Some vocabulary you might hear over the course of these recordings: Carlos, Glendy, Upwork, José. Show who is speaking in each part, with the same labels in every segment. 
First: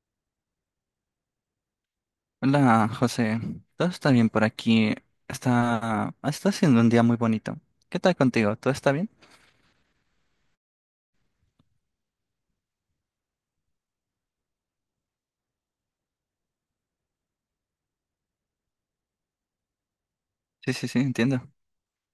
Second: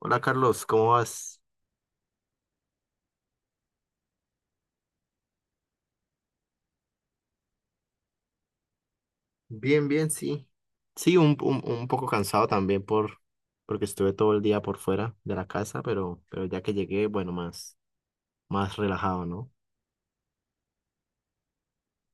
Speaker 1: Hola Carlos, ¿cómo vas?
Speaker 2: Hola, José. ¿Todo está bien por aquí? Está siendo un día muy bonito. ¿Qué tal contigo? ¿Todo está bien?
Speaker 1: Bien, bien, sí. Sí, un poco cansado también porque estuve todo el día por fuera de la casa, pero ya que llegué, bueno, más, más relajado, ¿no?
Speaker 2: Sí, sí, sí, entiendo.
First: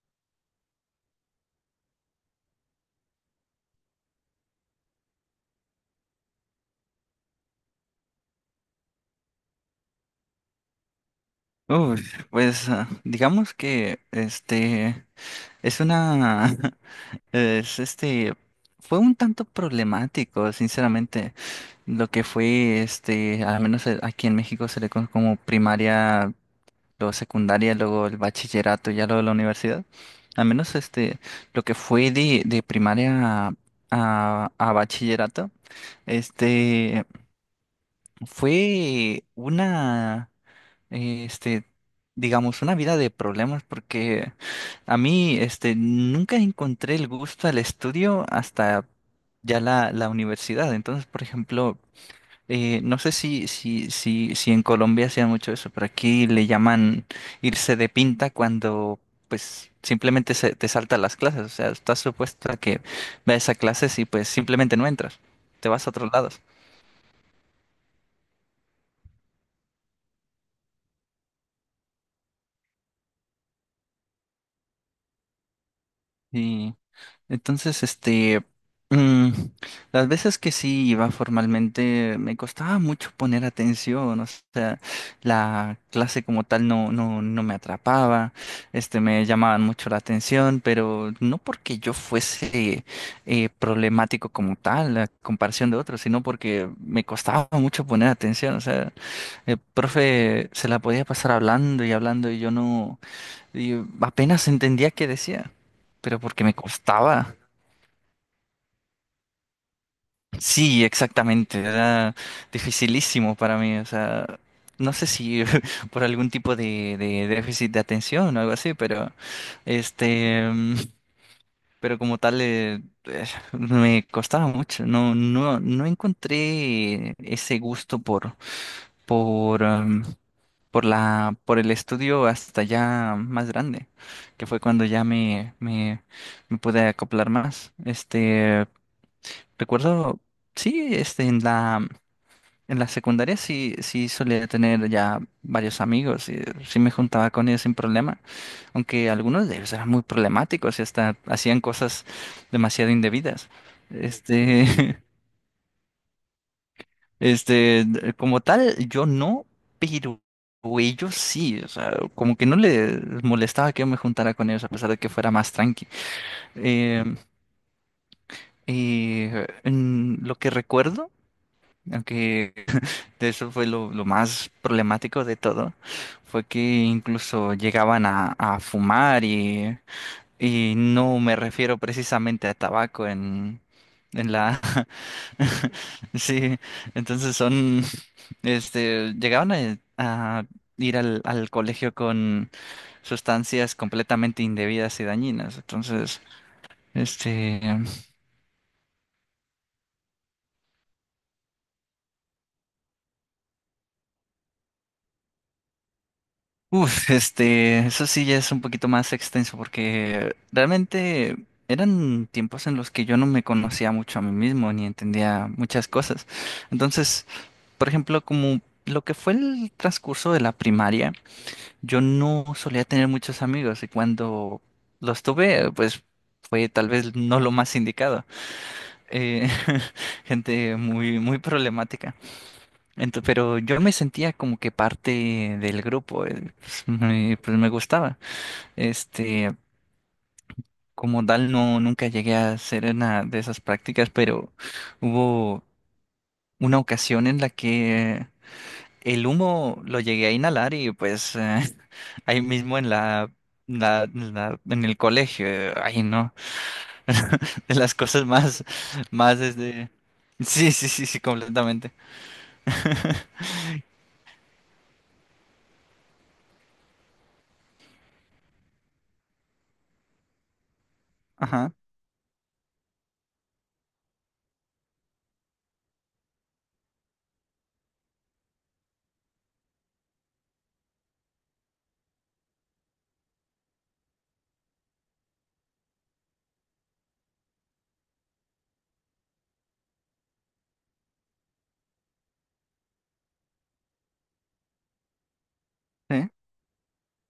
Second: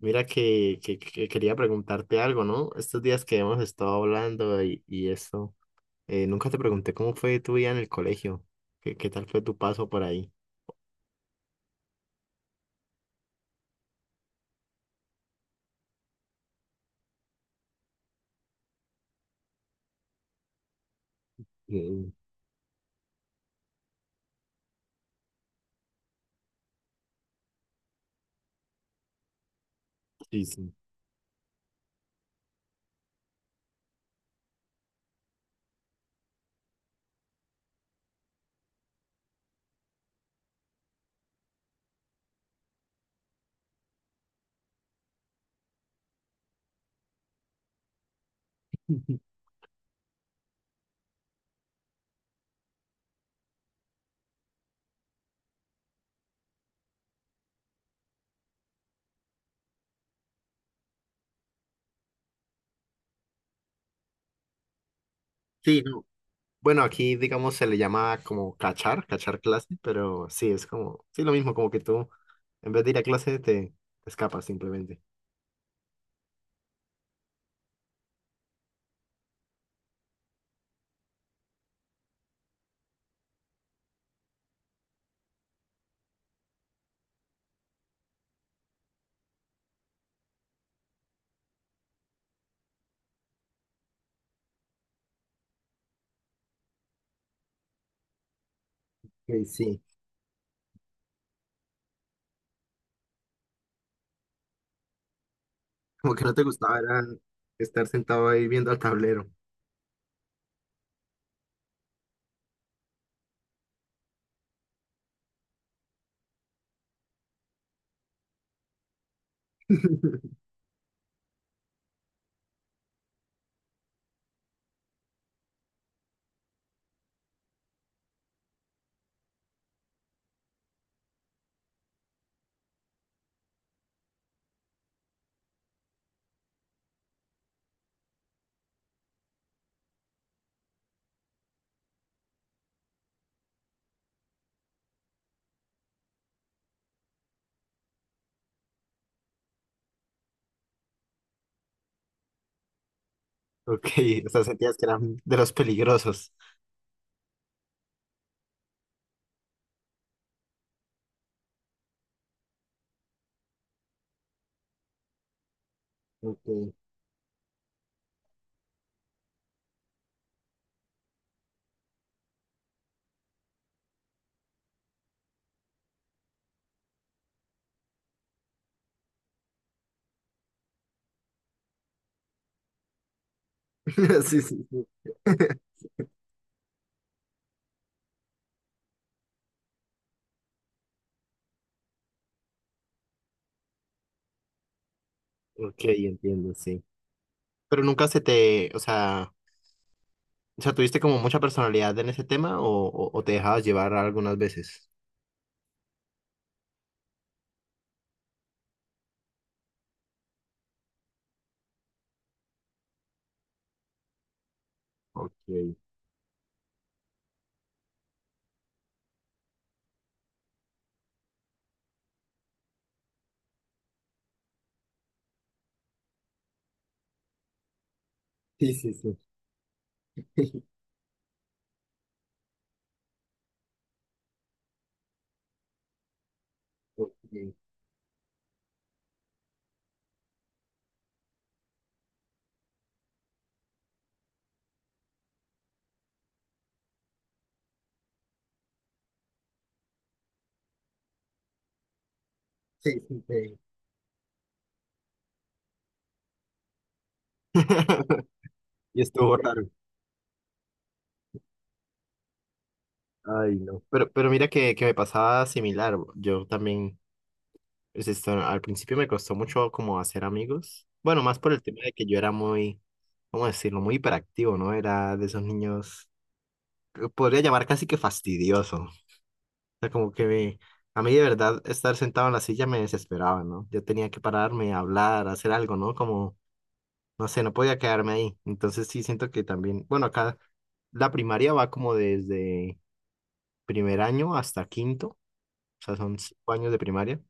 Speaker 1: Mira que quería preguntarte algo, ¿no? Estos días que hemos estado hablando y eso, nunca te pregunté cómo fue tu vida en el colegio, qué tal fue tu paso por ahí.
Speaker 2: Uy, pues digamos que este es una es este fue un tanto problemático, sinceramente, lo
Speaker 1: Mm.
Speaker 2: que fue al menos aquí en México se le conoce como primaria, luego secundaria, luego el bachillerato y ya luego la universidad.
Speaker 1: Sí,
Speaker 2: Al
Speaker 1: sí.
Speaker 2: menos lo que fue de primaria a bachillerato, este, fue eh, este, digamos, una vida de problemas porque a mí, nunca encontré el gusto al estudio hasta ya la universidad. Entonces, por ejemplo, no sé si en Colombia hacían mucho eso, pero aquí le llaman irse de pinta cuando pues simplemente se te saltan las clases. O sea, estás supuesto a que vayas a clases y pues simplemente no entras. Te
Speaker 1: Sí,
Speaker 2: vas a
Speaker 1: no.
Speaker 2: otros lados.
Speaker 1: Bueno, aquí, digamos, se le llama como cachar, cachar clase, pero sí, es como, sí, lo mismo, como que tú, en vez de ir a clase, te, escapas simplemente.
Speaker 2: Y Entonces, mm, las veces que sí iba formalmente me costaba mucho poner atención, o sea, la clase como tal no me atrapaba, me llamaban mucho la atención, pero no porque yo fuese problemático como tal, a comparación de otros, sino porque me costaba mucho poner atención, o sea,
Speaker 1: Y
Speaker 2: el
Speaker 1: sí,
Speaker 2: profe se la podía pasar hablando y hablando y yo no, y apenas entendía qué decía,
Speaker 1: como
Speaker 2: pero
Speaker 1: que no te
Speaker 2: porque me
Speaker 1: gustaba era
Speaker 2: costaba.
Speaker 1: estar sentado ahí viendo al tablero.
Speaker 2: Sí, exactamente. Era dificilísimo para mí. O sea, no sé si por algún tipo de déficit de atención o algo así, pero este, mm, pero como tal me costaba mucho. No, no encontré ese gusto por por por el estudio hasta ya más grande, que fue cuando ya me pude acoplar más. Recuerdo, sí, en la secundaria sí, sí solía tener ya varios amigos y sí me juntaba con ellos sin problema, aunque algunos de ellos eran muy problemáticos y hasta hacían cosas demasiado indebidas.
Speaker 1: Ok, o sea, sentías que
Speaker 2: Este,
Speaker 1: eran de los peligrosos.
Speaker 2: este, como tal, yo no, pero ellos sí, o sea, como que no les molestaba que yo me juntara con ellos a pesar de que fuera más tranqui.
Speaker 1: Ok,
Speaker 2: Eh, en lo que recuerdo, aunque eso fue lo más problemático de todo, fue que incluso llegaban a fumar y no me refiero precisamente a tabaco en
Speaker 1: sí,
Speaker 2: la...
Speaker 1: sí, sí.
Speaker 2: Sí, entonces son, llegaban a ir al colegio con sustancias completamente indebidas y dañinas,
Speaker 1: Ok,
Speaker 2: entonces,
Speaker 1: entiendo, sí.
Speaker 2: este...
Speaker 1: Pero nunca se te, o sea, ¿tuviste como mucha personalidad en ese tema o te dejabas llevar algunas veces?
Speaker 2: Uf, eso sí ya es un poquito más extenso porque realmente eran tiempos en los que yo no me conocía mucho a mí mismo ni
Speaker 1: Ok,
Speaker 2: entendía muchas cosas. Entonces, por ejemplo, como lo que fue el transcurso de la primaria, yo no solía tener muchos amigos y cuando los tuve, pues fue tal vez no lo más indicado.
Speaker 1: sí, sí, sí.
Speaker 2: Eh, gente muy, muy problemática. Pero yo me sentía como que parte del grupo, pues
Speaker 1: Ok.
Speaker 2: me gustaba. Este, como tal, no, nunca llegué a hacer una de esas prácticas, pero hubo una ocasión en la que el humo lo llegué a inhalar y pues ahí mismo en
Speaker 1: Sí, sí,
Speaker 2: la,
Speaker 1: sí.
Speaker 2: en el colegio, ay no, de las cosas más,
Speaker 1: Y estuvo
Speaker 2: más
Speaker 1: raro.
Speaker 2: desde... Sí, sí, sí, sí, completamente.
Speaker 1: Ay, no. Pero mira que me pasaba similar. Yo también, pues, esto, al principio me costó mucho como hacer amigos. Bueno, más por el
Speaker 2: Ajá,
Speaker 1: tema de que yo era muy, ¿cómo decirlo? Muy hiperactivo, ¿no? Era de esos niños, podría llamar casi que fastidioso. O sea, como que me- a mí de verdad estar sentado en la silla me desesperaba, ¿no? Yo tenía que pararme, hablar, hacer algo, ¿no? Como, no sé, no podía quedarme ahí. Entonces sí siento que también, bueno, acá la primaria va como desde primer año hasta quinto, o sea, son
Speaker 2: sí,
Speaker 1: cinco años de primaria.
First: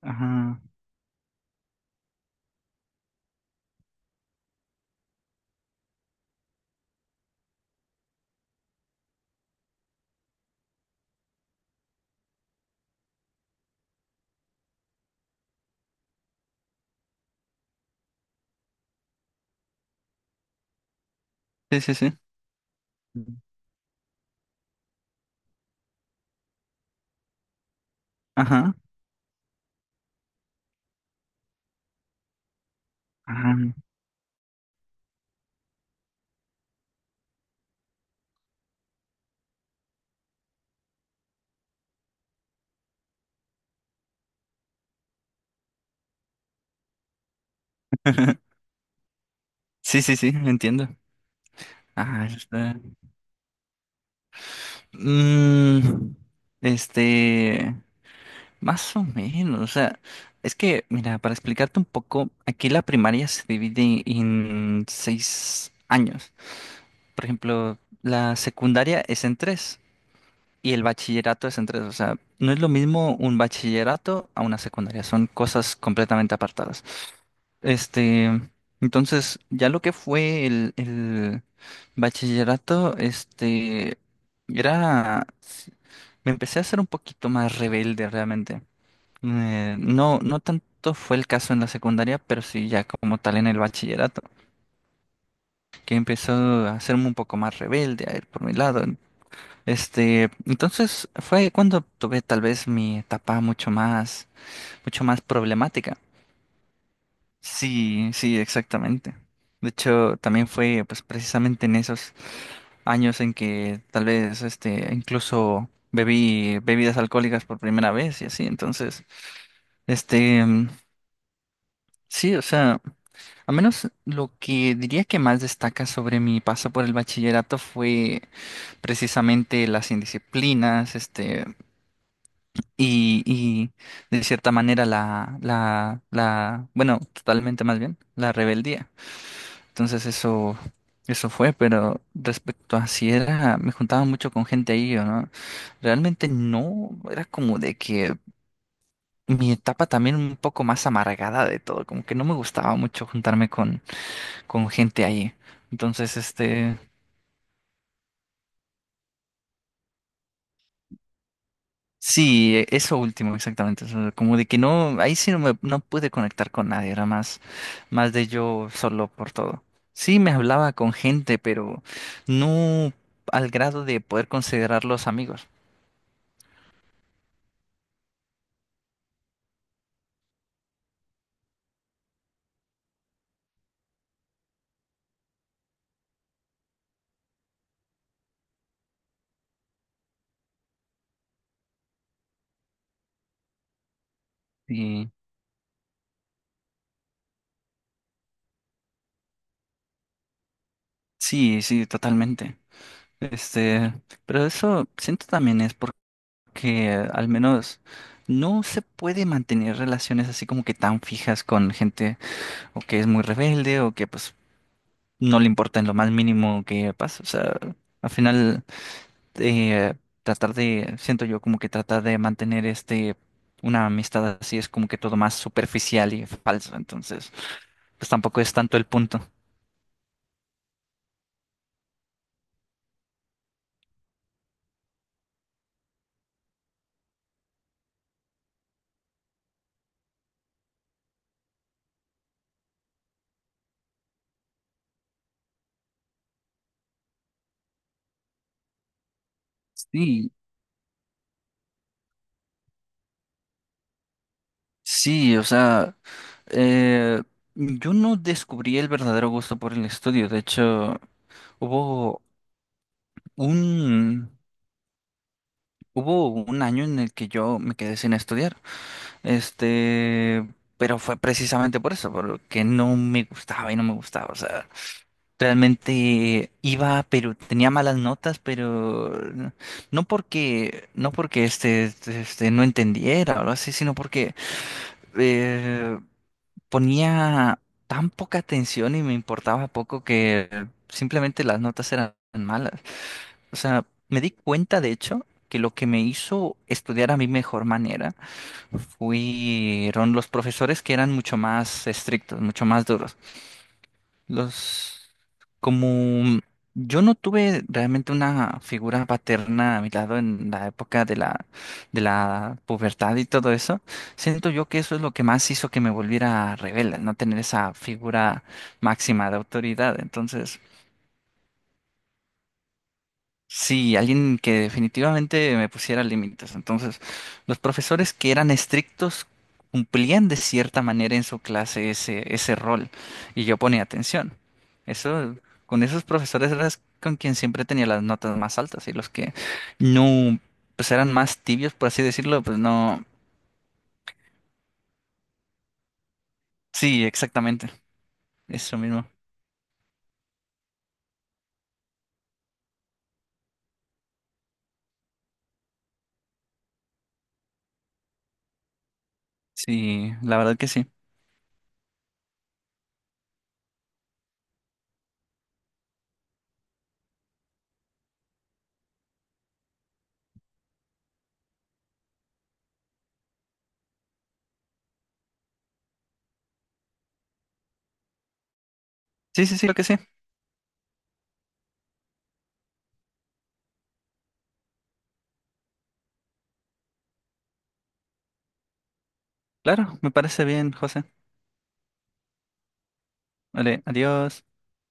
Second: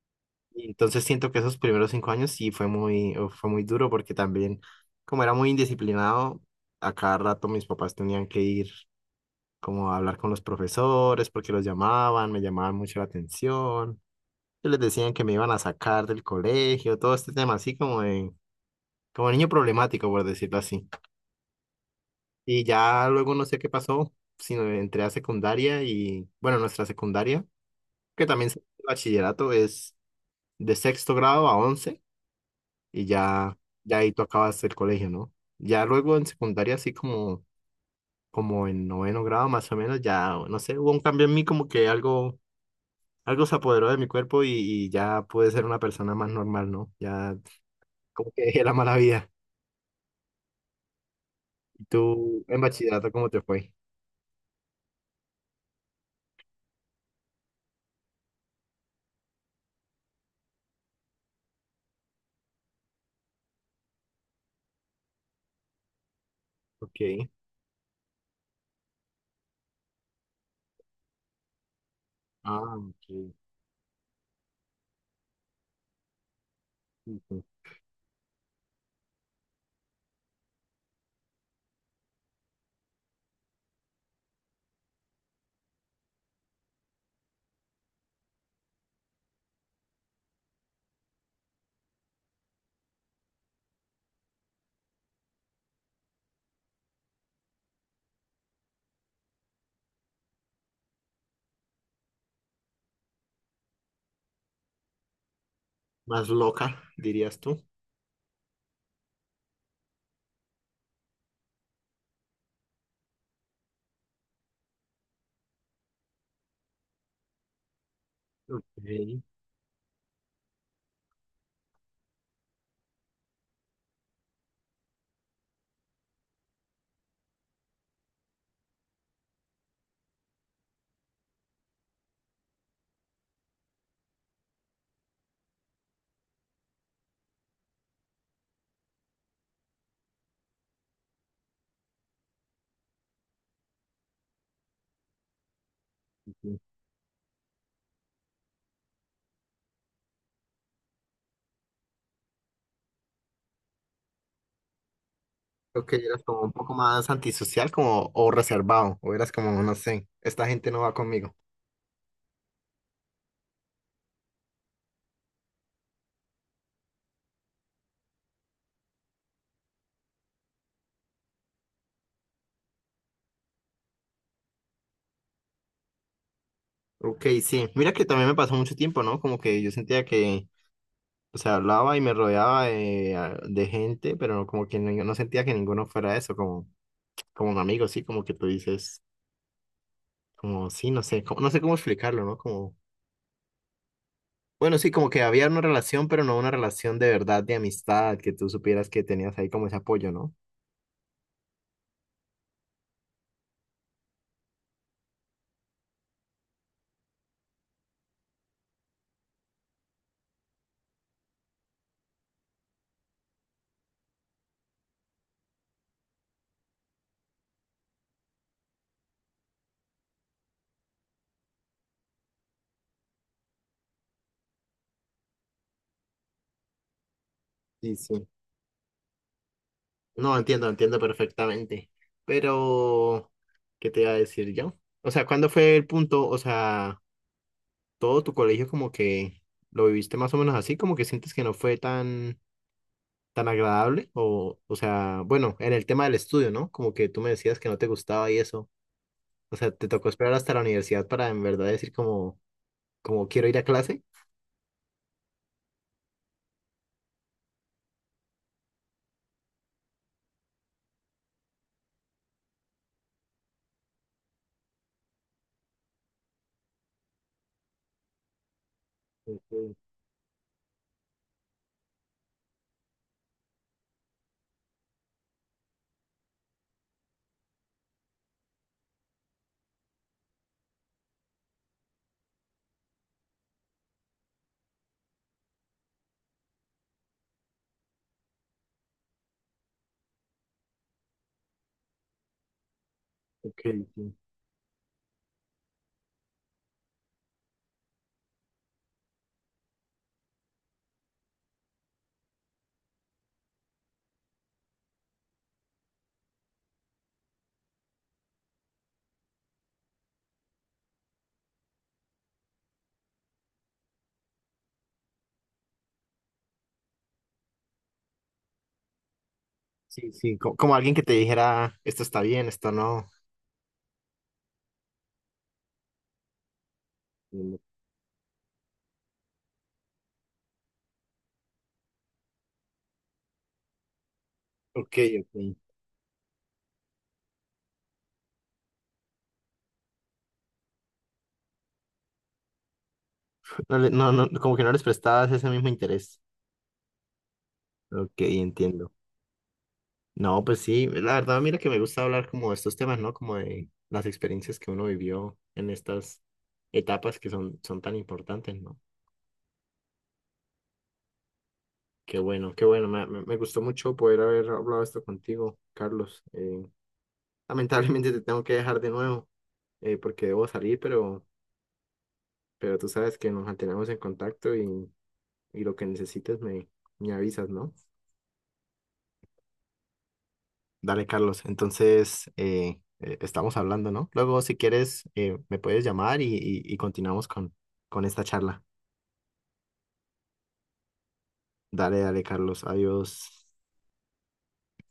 Speaker 2: ajá,
Speaker 1: Y entonces siento que esos primeros cinco años sí fue muy duro porque también, como era muy indisciplinado, a cada rato mis papás tenían que ir como a hablar con los profesores porque los llamaban, me llamaban mucho la atención, y les decían que me iban a sacar del colegio, todo este tema así como de, como niño problemático, por decirlo así.
Speaker 2: sí, sí, sí.
Speaker 1: Y ya luego no sé qué pasó, sino entré a secundaria y, bueno, nuestra secundaria que también se-
Speaker 2: Ajá,
Speaker 1: bachillerato es de sexto grado a once y
Speaker 2: ajá.
Speaker 1: ya, ya ahí tú acabas el colegio, ¿no? Ya luego en secundaria, así como, como en noveno grado más o menos, ya, no sé, hubo un cambio en mí como que algo, algo se apoderó de mi cuerpo y ya pude ser una persona más normal, ¿no? Ya como que dejé la mala vida.
Speaker 2: Sí, sí, sí, entiendo.
Speaker 1: ¿Y
Speaker 2: Ah, eso
Speaker 1: tú en
Speaker 2: está.
Speaker 1: bachillerato cómo te fue?
Speaker 2: Mm, este, más o menos, o sea, es que, mira, para explicarte un poco, aquí la primaria se divide en 6 años. Por
Speaker 1: Ok.
Speaker 2: ejemplo, la secundaria es en tres y el bachillerato es en tres. O sea, no es lo
Speaker 1: Ah,
Speaker 2: mismo
Speaker 1: ok.
Speaker 2: un bachillerato a una secundaria, son cosas completamente apartadas.
Speaker 1: Ujú.
Speaker 2: Este, entonces, ya lo que fue el bachillerato, era, me empecé a ser un poquito más rebelde realmente. No, no tanto fue el caso en la secundaria, pero sí ya como tal en el bachillerato, que empezó a hacerme un poco más rebelde, a ir por mi lado. Entonces fue cuando tuve tal vez mi etapa mucho más problemática.
Speaker 1: Más loca, dirías tú.
Speaker 2: Sí, sí, exactamente. De hecho, también fue pues precisamente en esos años en que tal vez incluso bebí bebidas alcohólicas por primera vez y así. Entonces,
Speaker 1: Ok.
Speaker 2: este mm, sí, o sea, a menos lo que diría que más destaca sobre mi paso por el bachillerato fue precisamente las indisciplinas, y de cierta manera totalmente más bien, la rebeldía. Entonces eso fue, pero respecto a si era, me juntaba mucho con gente ahí o no, realmente
Speaker 1: Ujú.
Speaker 2: no, era como de que mi etapa también un poco más amargada de todo, como que no me gustaba mucho juntarme con gente ahí.
Speaker 1: Creo que
Speaker 2: Entonces,
Speaker 1: eras como un poco más antisocial como, o reservado, o eras como, no sé, esta gente no va conmigo.
Speaker 2: sí, eso último, exactamente, eso, como de que no, ahí sí no pude conectar con nadie, era más, más de yo solo por todo. Sí, me hablaba con gente, pero no al grado de poder considerarlos amigos.
Speaker 1: Ok, sí. Mira que también me pasó mucho tiempo, ¿no? Como que yo sentía que, o sea, hablaba y me rodeaba de, a- de gente, pero como que no, no sentía que ninguno fuera eso, como, como un amigo, sí, como que tú dices, como, sí, no sé, como- no sé cómo explicarlo, ¿no? Como, bueno, sí, como
Speaker 2: Sí,
Speaker 1: que había una relación, pero no una relación de verdad, de amistad, que tú supieras que tenías ahí como ese apoyo, ¿no?
Speaker 2: sí, sí, totalmente. Este, pero eso siento también es porque al menos no se puede mantener relaciones así como que tan fijas con gente o que es muy rebelde o que pues no le importa en lo más mínimo que pasa. O sea, al final eh, siento yo como que tratar de mantener una amistad así es como que todo más superficial y falso. Entonces,
Speaker 1: Sí,
Speaker 2: pues
Speaker 1: sí.
Speaker 2: tampoco es tanto el punto.
Speaker 1: No, entiendo, entiendo perfectamente. Pero, ¿qué te iba a decir yo? O sea, ¿cuándo fue el punto? O sea, todo tu colegio como que lo viviste más o menos así, como que sientes que no fue tan, tan agradable, o sea, bueno, en el tema del estudio, ¿no? Como que tú me decías que no te gustaba y eso, o sea, ¿te tocó
Speaker 2: Sí,
Speaker 1: esperar hasta la universidad para en verdad decir como, como quiero ir a clase?
Speaker 2: sí, o sea, eh, yo no descubrí el verdadero gusto por el estudio. De hecho, hubo un, hubo un año en el que yo me quedé sin estudiar.
Speaker 1: Ok,
Speaker 2: Este, pero fue precisamente por eso, porque no me gustaba y no me gustaba. O sea, realmente iba, pero tenía malas notas, pero no porque no entendiera o algo así, sino porque eh, ponía tan poca atención y me importaba poco que simplemente las notas eran malas. O
Speaker 1: ok,
Speaker 2: sea,
Speaker 1: sí.
Speaker 2: me di cuenta, de hecho, que lo que me hizo estudiar a mi mejor manera fueron los profesores que eran mucho más estrictos, mucho más duros. Los, como yo no tuve realmente una figura paterna a mi lado en la época de la pubertad y todo eso, siento yo que eso es lo que más hizo que me volviera rebelde, no tener esa figura máxima de autoridad.
Speaker 1: Sí, sí, co-
Speaker 2: Entonces,
Speaker 1: como, alguien que te dijera, esto está bien, esto no.
Speaker 2: sí, alguien que definitivamente me pusiera límites. Entonces,
Speaker 1: Mm.
Speaker 2: los profesores que eran estrictos cumplían de cierta manera en su clase ese rol y yo ponía atención.
Speaker 1: Ok,
Speaker 2: Eso,
Speaker 1: ok.
Speaker 2: con esos profesores eras con quien siempre tenía las notas más altas y los que no, pues eran más tibios, por así decirlo, pues no.
Speaker 1: No, le- no, no, como que no les prestabas ese mismo interés.
Speaker 2: Sí, exactamente.
Speaker 1: Ok,
Speaker 2: Eso
Speaker 1: entiendo.
Speaker 2: mismo.
Speaker 1: No, pues sí, la verdad, mira que me gusta hablar como de estos temas, ¿no? Como de las experiencias que uno vivió en estas etapas que son, son tan importantes, ¿no?
Speaker 2: Sí, la verdad que sí.
Speaker 1: Qué bueno, me gustó mucho poder haber hablado esto contigo, Carlos. Lamentablemente te tengo que dejar de nuevo, porque debo salir, pero tú sabes que nos mantenemos en contacto y lo que necesites me avisas, ¿no?
Speaker 2: Sí, sí, sí, creo que sí.
Speaker 1: Dale, Carlos. Entonces, estamos hablando, ¿no? Luego, si quieres, me puedes llamar y continuamos con esta charla.
Speaker 2: Claro, me parece bien, José.
Speaker 1: Dale, dale, Carlos. Adiós.
Speaker 2: Vale, adiós.